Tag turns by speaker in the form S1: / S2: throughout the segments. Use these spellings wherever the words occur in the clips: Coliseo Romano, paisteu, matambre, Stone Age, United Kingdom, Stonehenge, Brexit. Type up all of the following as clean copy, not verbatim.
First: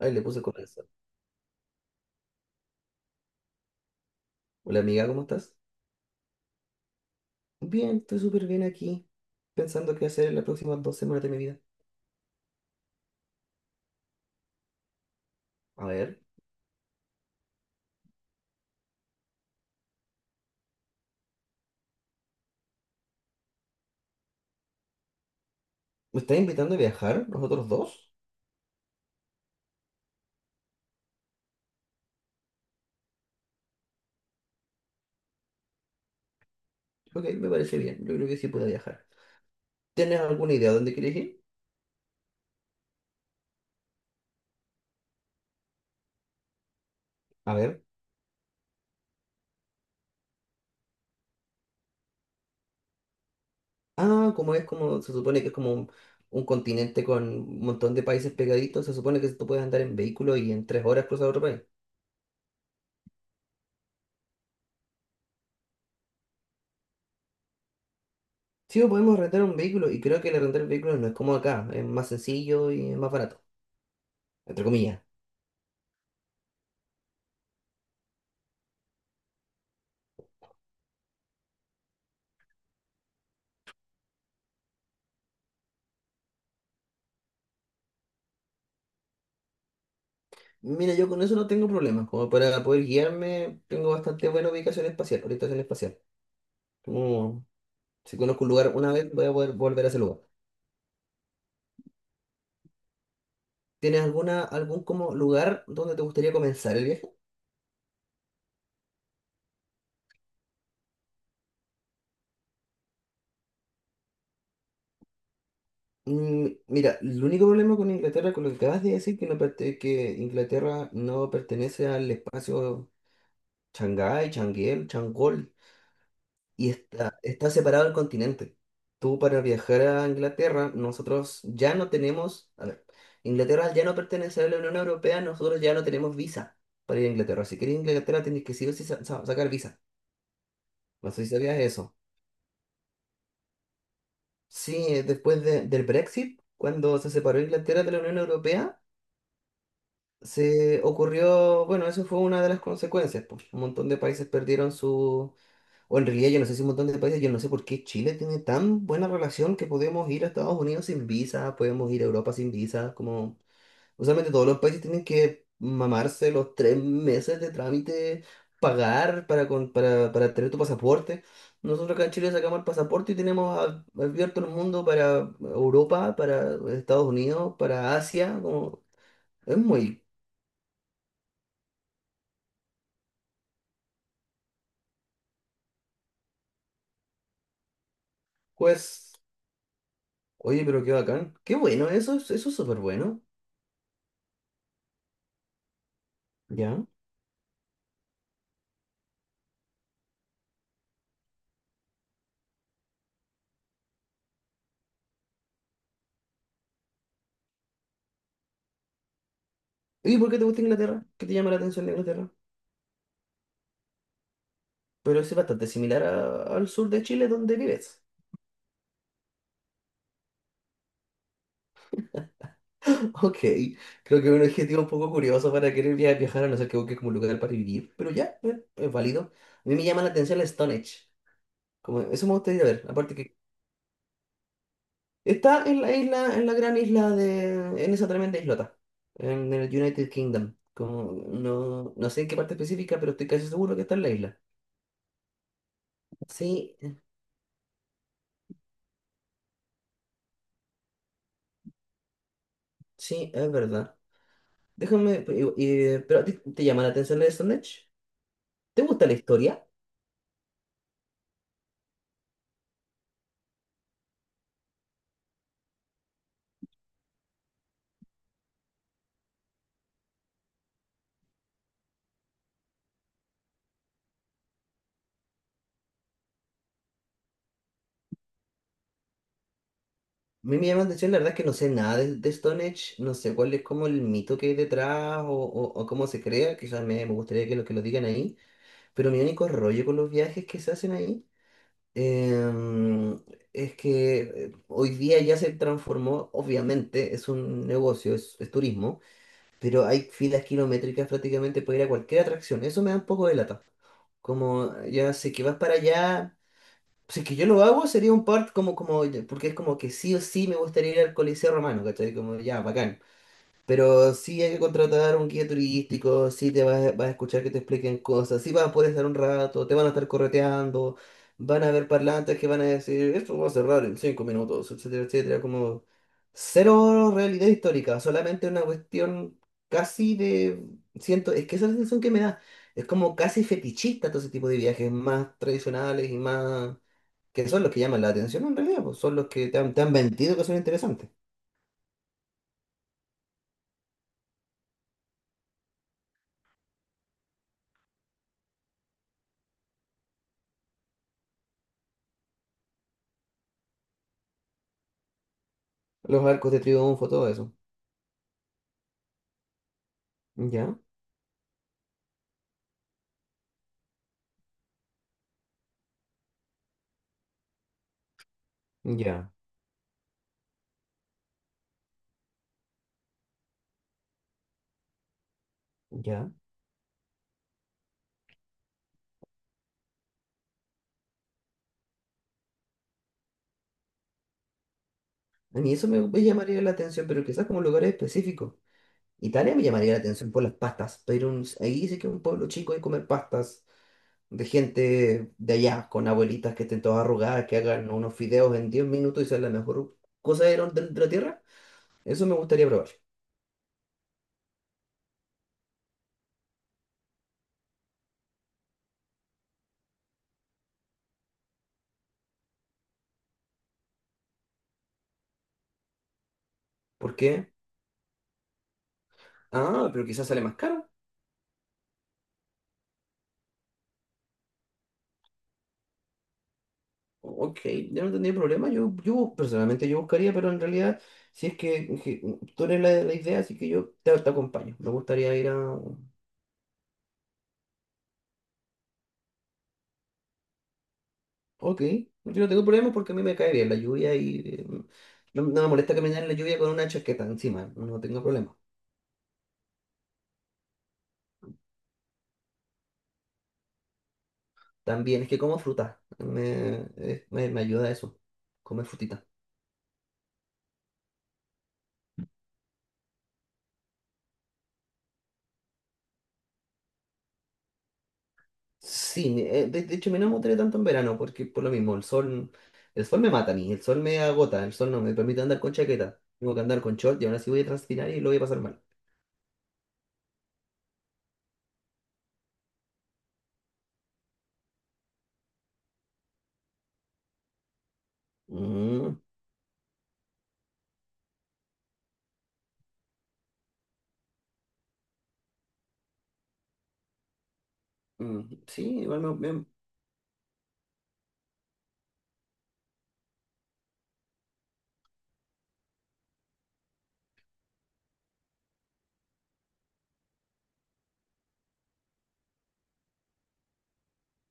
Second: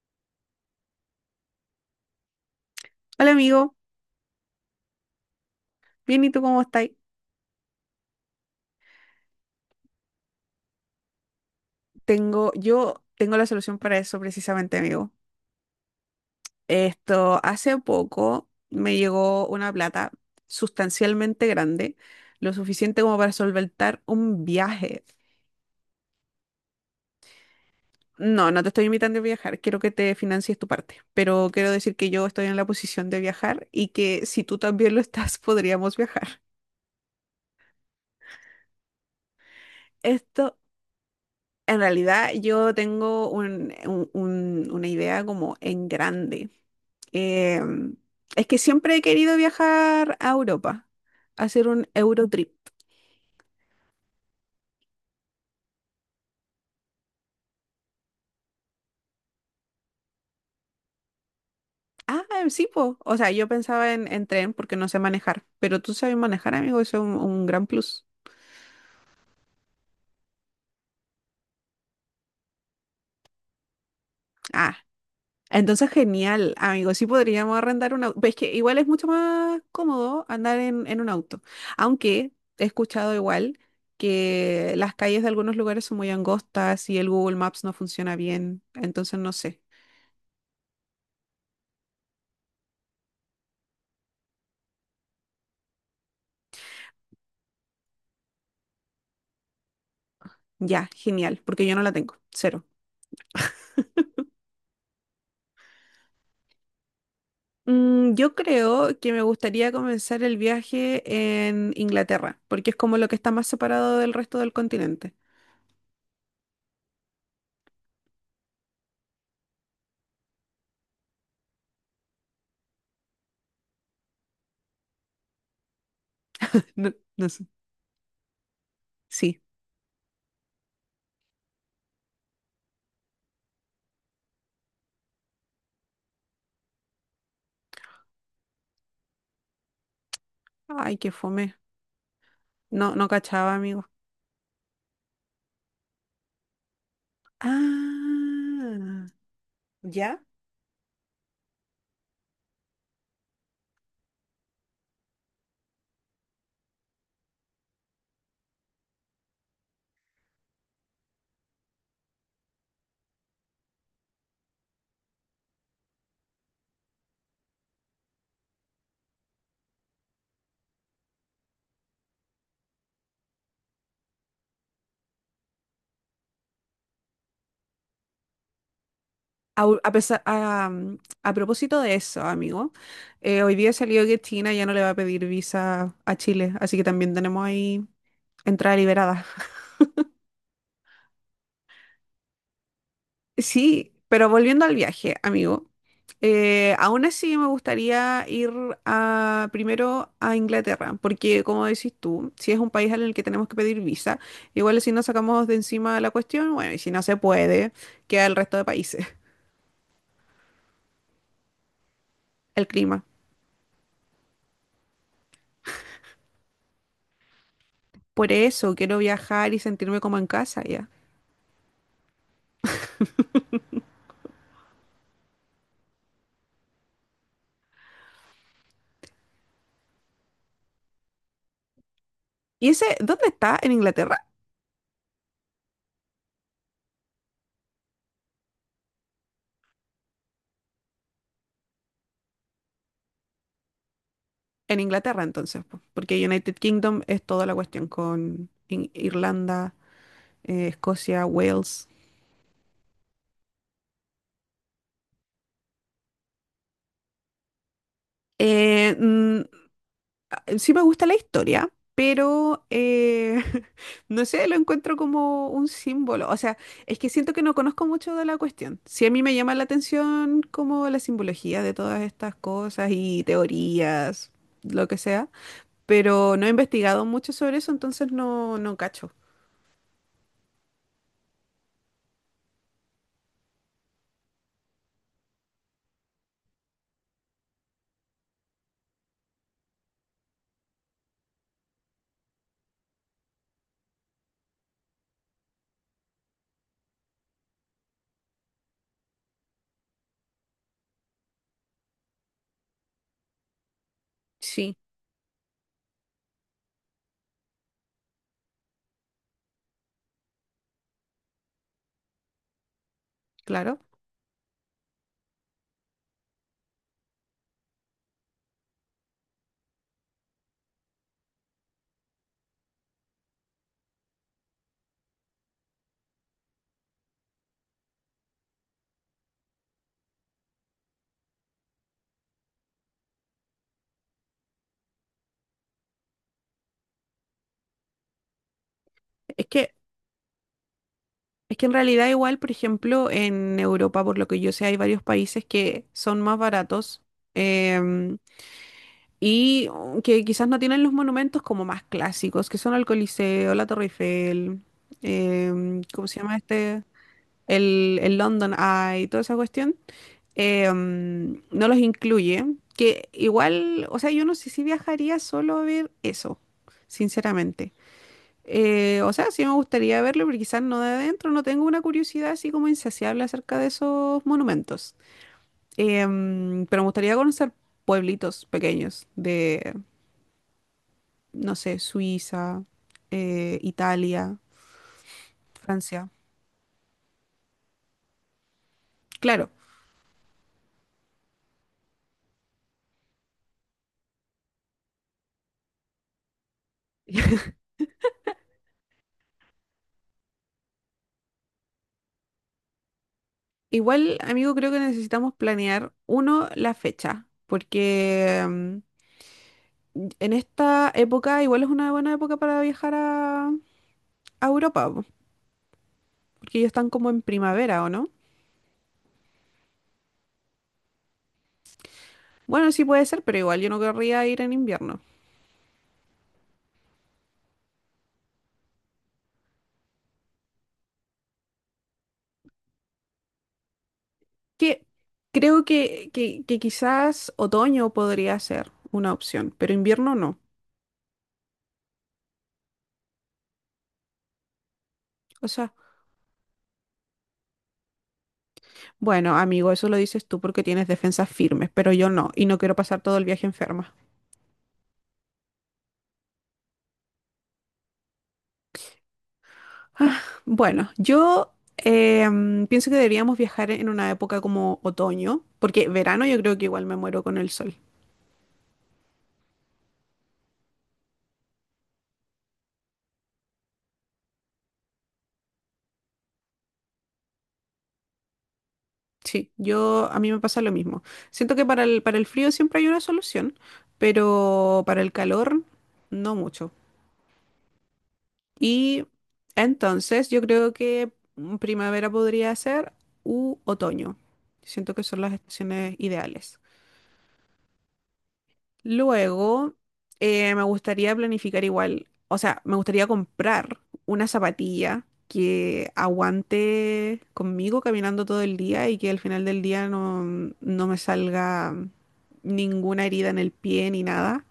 S1: Ay, le puse corazón.
S2: Hola amigo,
S1: Hola amiga, ¿cómo estás?
S2: bien, ¿y tú cómo estás?
S1: Bien, estoy súper bien aquí, pensando qué hacer en las próximas 2 semanas de mi vida.
S2: Yo tengo la solución para eso precisamente, amigo.
S1: A ver,
S2: Esto, hace poco me llegó una plata sustancialmente grande, lo suficiente como para solventar un viaje.
S1: ¿me estás invitando a viajar, nosotros dos?
S2: No, no te estoy invitando a viajar, quiero que te financies tu parte, pero quiero decir que yo estoy en la posición de viajar y que si tú también lo estás, podríamos viajar.
S1: Ok, me parece bien, yo creo que sí puedo viajar. ¿Tienes alguna
S2: Esto.
S1: idea de dónde quieres ir?
S2: En realidad yo tengo una idea como en grande.
S1: A
S2: Eh,
S1: ver.
S2: es que siempre he querido viajar a Europa, hacer un Eurotrip.
S1: Ah, como es como, se supone que es como un continente con un montón de países pegaditos, se supone que tú puedes andar en vehículo y en 3 horas cruzar otro país.
S2: Ah, sí, po. O sea, yo pensaba en tren porque no sé manejar, pero tú sabes manejar, amigo, eso es un gran plus.
S1: Sí, o podemos rentar un vehículo y creo que el rentar el vehículo no es como acá, es más sencillo y es más barato, entre
S2: Ah,
S1: comillas.
S2: entonces, genial, amigos. Sí podríamos arrendar un auto. Es que igual es mucho más cómodo andar en un auto. Aunque he escuchado igual que las calles de algunos lugares son muy angostas y el Google Maps no funciona bien. Entonces, no sé.
S1: Mira, yo con eso no tengo problemas. Como para poder guiarme, tengo bastante buena ubicación espacial, orientación espacial. Como si conozco un lugar una vez, voy a poder volver a ese lugar.
S2: Ya, genial, porque yo no la tengo. Cero.
S1: ¿Tienes alguna, algún como lugar donde te gustaría comenzar el viaje?
S2: Mm, yo creo que me gustaría comenzar el viaje en Inglaterra, porque es como lo que está más separado del resto del continente.
S1: Mm, mira, el único problema con Inglaterra, con lo que acabas de decir, que, que Inglaterra no pertenece al espacio Shanghái, Changuel, Changol, y
S2: No,
S1: está,
S2: no sé.
S1: está separado el continente. Tú
S2: Sí.
S1: para viajar a Inglaterra, nosotros ya no tenemos, a ver, Inglaterra al ya no pertenece a la Unión Europea, nosotros ya no tenemos visa para ir a Inglaterra. Si quieres ir a Inglaterra, tienes que sí o sí sacar visa.
S2: Ay, qué
S1: No sé si
S2: fome.
S1: sabías eso.
S2: No, no cachaba, amigo.
S1: Sí, después del Brexit, cuando se separó Inglaterra de la Unión Europea,
S2: Ah, ¿ya?
S1: se ocurrió, bueno, eso fue una de las consecuencias, pues, un montón de países perdieron su o en realidad yo no sé si un montón de países, yo no sé por qué Chile tiene tan buena relación que podemos ir a Estados Unidos sin visa, podemos ir a Europa sin visa, como usualmente todos los países tienen que mamarse los 3 meses de trámite, pagar para, para tener tu pasaporte. Nosotros acá en Chile sacamos el pasaporte y tenemos abierto el mundo para Europa, para Estados Unidos, para Asia, como es
S2: A
S1: muy,
S2: pesar, a, um, a propósito de eso, amigo, hoy día salió que China ya no le va a pedir visa a Chile, así que también tenemos ahí entrada
S1: pues,
S2: liberada.
S1: oye, pero qué bacán, qué bueno, eso, eso es súper bueno.
S2: Sí, pero volviendo al viaje, amigo, aún así me gustaría ir primero a Inglaterra, porque como decís tú, si es un país en el que tenemos que pedir visa, igual si no sacamos de encima la cuestión, bueno, y si no se puede, queda el resto de países.
S1: ¿Y por qué te gusta Inglaterra? ¿Qué te llama la atención de Inglaterra?
S2: El clima.
S1: Pero es bastante similar al sur de Chile donde vives.
S2: Por eso quiero viajar y sentirme como en casa ya.
S1: Ok, creo que es un objetivo un poco curioso para querer viajar, a no ser que busques como un lugar para vivir, pero ya, es válido. A mí me llama la atención la Stonehenge, como eso me gustaría
S2: ¿Y
S1: ver,
S2: ese,
S1: aparte
S2: dónde
S1: que
S2: está? ¿En Inglaterra?
S1: está en la isla, en la gran isla de, en esa tremenda islota, en el United Kingdom, como no, no sé en qué parte específica, pero estoy casi seguro que está en la isla.
S2: En Inglaterra entonces, po, porque United
S1: Sí,
S2: Kingdom es toda la cuestión con Irlanda, Escocia, Wales.
S1: sí, es verdad. Déjame, pero ¿a ti te llama la atención la de Stone Age? ¿Te
S2: Eh,
S1: gusta la
S2: mm,
S1: historia?
S2: sí me gusta la historia, pero no sé, lo encuentro como un símbolo. O sea, es que siento que no conozco mucho de la cuestión. Sí a mí me llama la atención como la simbología de todas estas cosas y teorías, lo que sea, pero no he investigado mucho sobre eso, entonces no, no cacho.
S1: A mí me llama la atención, la verdad es que no sé nada de Stone Age, no sé cuál es como el mito que hay detrás o, o cómo se crea, quizás me gustaría que que lo digan ahí, pero mi único rollo con los viajes que se hacen ahí em, es que hoy día ya se transformó, obviamente es un negocio, es turismo, pero hay filas kilométricas prácticamente para ir a cualquier atracción, eso me da un poco de lata. Como
S2: Sí,
S1: ya sé que vas para allá. Si es que yo lo hago, sería un part porque es como que sí o sí me gustaría ir al Coliseo Romano, ¿cachai? Como ya, bacán.
S2: claro.
S1: Pero sí hay que contratar un guía turístico, sí te vas, a vas a escuchar que te expliquen cosas, sí vas a poder estar un rato, te van a estar correteando, van a haber parlantes que van a decir, esto va a cerrar en 5 minutos, etcétera, etcétera. Como cero realidad histórica, solamente una cuestión casi de, siento, es que esa es la sensación que me da. Es como casi fetichista todo ese tipo de viajes más tradicionales y más que son los que llaman la atención en realidad, pues son los
S2: Es
S1: que te han,
S2: que,
S1: te han vendido que son interesantes.
S2: es que en realidad igual, por ejemplo, en Europa, por lo que yo sé, hay varios países que son más baratos, em, y oh, que quizás no tienen los monumentos como más clásicos, que son el Coliseo, la Torre Eiffel, ¿cómo se
S1: Los
S2: llama
S1: arcos de
S2: este?
S1: triunfo, todo eso.
S2: El London Eye, toda esa cuestión.
S1: Ya,
S2: No los incluye, que igual, o sea, yo no sé si viajaría solo a ver eso, sinceramente. O sea,
S1: ya,
S2: sí me gustaría verlo, pero quizás no de adentro, no tengo una curiosidad así como insaciable acerca de esos monumentos.
S1: ya.
S2: Pero me gustaría conocer pueblitos pequeños de, no sé, Suiza, Italia,
S1: A mí eso me,
S2: Francia.
S1: me llamaría la atención, pero quizás como lugares específicos.
S2: Claro.
S1: Italia me llamaría la atención por las pastas, pero ahí sí que es un pueblo chico hay comer pastas de gente de allá, con abuelitas que estén todas arrugadas, que hagan unos fideos en 10 minutos y sea la mejor cosa de la tierra. Eso me gustaría probar.
S2: Igual, amigo, creo que necesitamos planear, uno, la fecha, porque en esta época igual es una buena época para viajar a Europa, po, porque ellos están como
S1: ¿Por
S2: en
S1: qué?
S2: primavera, ¿o no?
S1: Ah, pero quizás sale más caro.
S2: Bueno, sí puede ser, pero igual yo no querría ir en invierno.
S1: Ok, yo no tendría problema. Yo personalmente yo buscaría, pero en realidad, si es que tú eres la idea, así que yo te
S2: Que
S1: acompaño. Me gustaría ir
S2: creo
S1: a.
S2: que quizás otoño podría ser una opción, pero invierno no.
S1: Ok, yo no tengo problemas porque a mí me cae bien la lluvia y no,
S2: O
S1: no me
S2: sea,
S1: molesta caminar en la lluvia con una chaqueta encima. No tengo problema.
S2: bueno, amigo, eso lo dices tú porque tienes defensas firmes, pero yo no, y no quiero pasar todo el viaje enferma.
S1: También es que como fruta, me ayuda eso, comer frutita.
S2: Bueno, yo pienso que deberíamos viajar en una época como otoño, porque verano yo creo que igual me muero con el sol.
S1: Sí, de hecho me no enamoré tanto en verano porque por lo mismo, el sol me mata a mí, el sol me agota, el sol no me permite andar con chaqueta, tengo que andar con short y ahora sí voy a transpirar y lo voy a pasar mal.
S2: Sí, yo a mí me pasa lo mismo. Siento que para el frío siempre hay una solución, pero para el calor no mucho. Y
S1: Mm,
S2: entonces yo creo que mm, primavera podría ser u otoño. Siento que son las estaciones ideales.
S1: mm, sí, igual.
S2: Luego, me gustaría planificar igual, o sea, me gustaría comprar una zapatilla que aguante conmigo caminando todo el día y que al final del día no, no me salga ninguna herida en el pie ni nada.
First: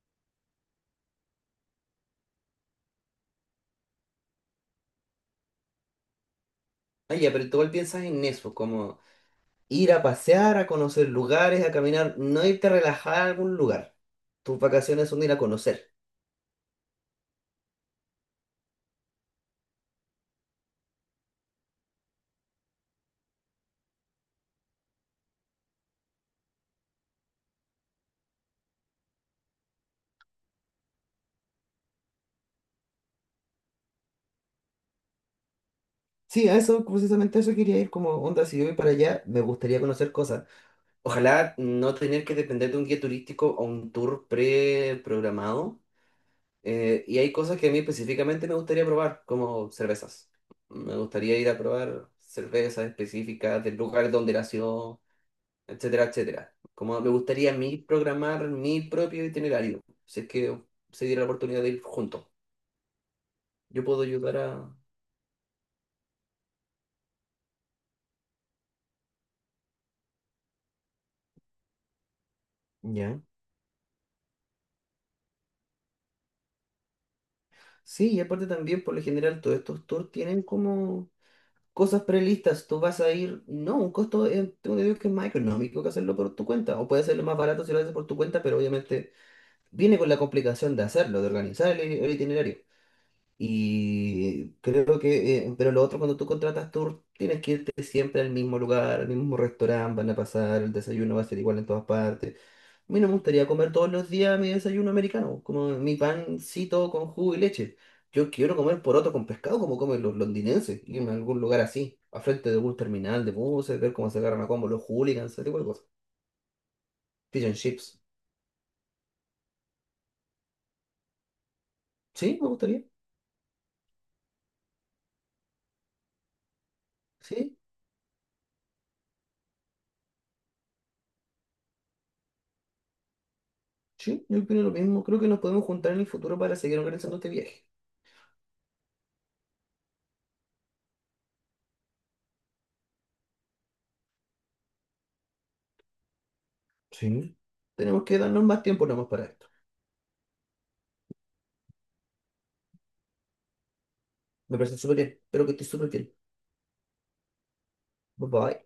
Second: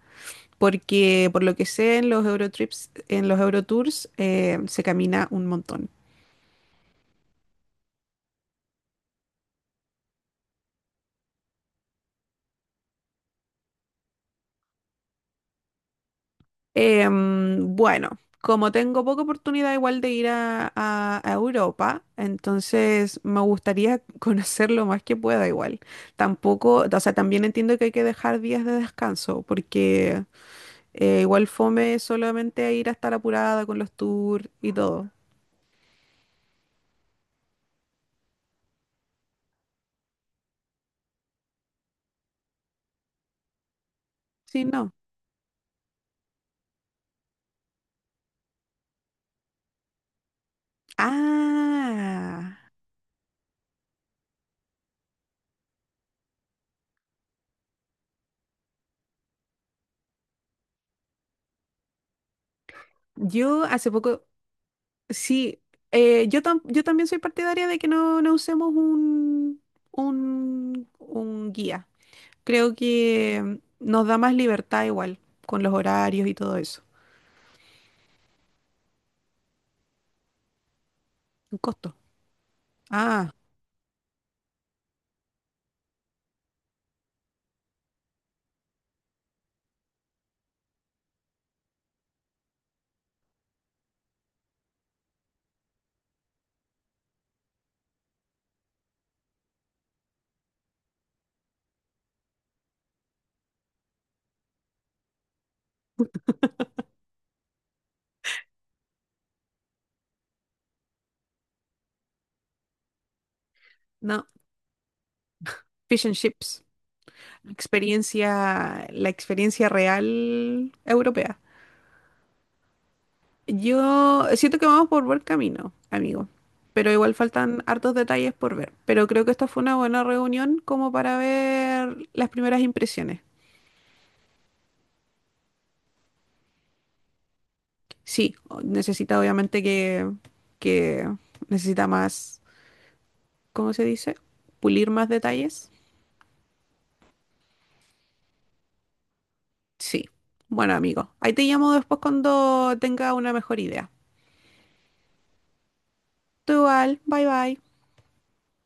S2: Porque por lo que sé en los Eurotrips, en los Eurotours, se camina un montón.
S1: Ah, ya, pero tú igual piensas en eso, como ir a pasear, a conocer lugares, a caminar, no irte a relajar a algún lugar. Tus vacaciones son ir a conocer.
S2: Bueno, como tengo poca oportunidad igual de ir a Europa, entonces me gustaría conocer lo más que pueda igual. Tampoco, o sea, también entiendo que hay que dejar días de descanso, porque igual fome solamente ir a estar apurada con los tours y todo.
S1: Sí, a eso, precisamente a eso quería ir como onda, si yo voy para allá, me gustaría conocer cosas. Ojalá no tener que depender de un guía turístico o un tour
S2: Sí, no.
S1: preprogramado. Y hay cosas que a mí específicamente me gustaría probar, como cervezas. Me gustaría ir a probar
S2: Ah,
S1: cervezas específicas del lugar donde nació, etcétera, etcétera. Como me gustaría a mí programar mi propio itinerario, si es que se diera la oportunidad de ir juntos.
S2: yo
S1: Yo
S2: hace
S1: puedo
S2: poco,
S1: ayudar a...
S2: sí, yo, yo también soy partidaria de que no, no usemos un guía. Creo
S1: Ya.
S2: que nos da más libertad igual, con los horarios y todo eso.
S1: Sí, y aparte también, por lo general, todos estos tours tienen como
S2: Un costo.
S1: cosas prelistas, tú vas a
S2: Ah,
S1: ir, no, un costo, tengo que decir que es más económico que hacerlo por tu cuenta, o puede hacerlo más barato si lo haces por tu cuenta, pero obviamente viene con la complicación de hacerlo, de organizar el itinerario. Y creo que, pero lo otro, cuando tú contratas tour, tienes que irte siempre al mismo lugar, al mismo restaurante, van a pasar, el desayuno va a ser igual en todas partes. A mí no me gustaría comer todos los días mi desayuno americano, como mi pancito con jugo y leche. Yo quiero comer poroto con pescado como comen los londinenses, irme a algún lugar así, a frente de algún terminal de buses, ver cómo se
S2: no,
S1: agarran a combo los hooligans, ese tipo de cosas.
S2: fish and chips.
S1: Fish and chips.
S2: Experiencia, la experiencia real europea.
S1: Sí, me gustaría.
S2: Yo siento que vamos por buen camino, amigo. Pero igual
S1: Sí,
S2: faltan hartos detalles por ver. Pero creo que esta fue una buena reunión como para ver las primeras impresiones.
S1: sí, yo opino lo mismo. Creo que nos podemos juntar en el futuro para seguir organizando este viaje.
S2: Sí, o- necesita obviamente que necesita más, ¿cómo se dice? Pulir más detalles.
S1: Sí. Tenemos que darnos más tiempo nomás para esto.
S2: Sí. Bueno, amigo, ahí te llamo después cuando tenga una mejor idea.
S1: Me parece súper bien. Espero que estés súper bien.
S2: Tú igual, bye bye.
S1: Bye bye.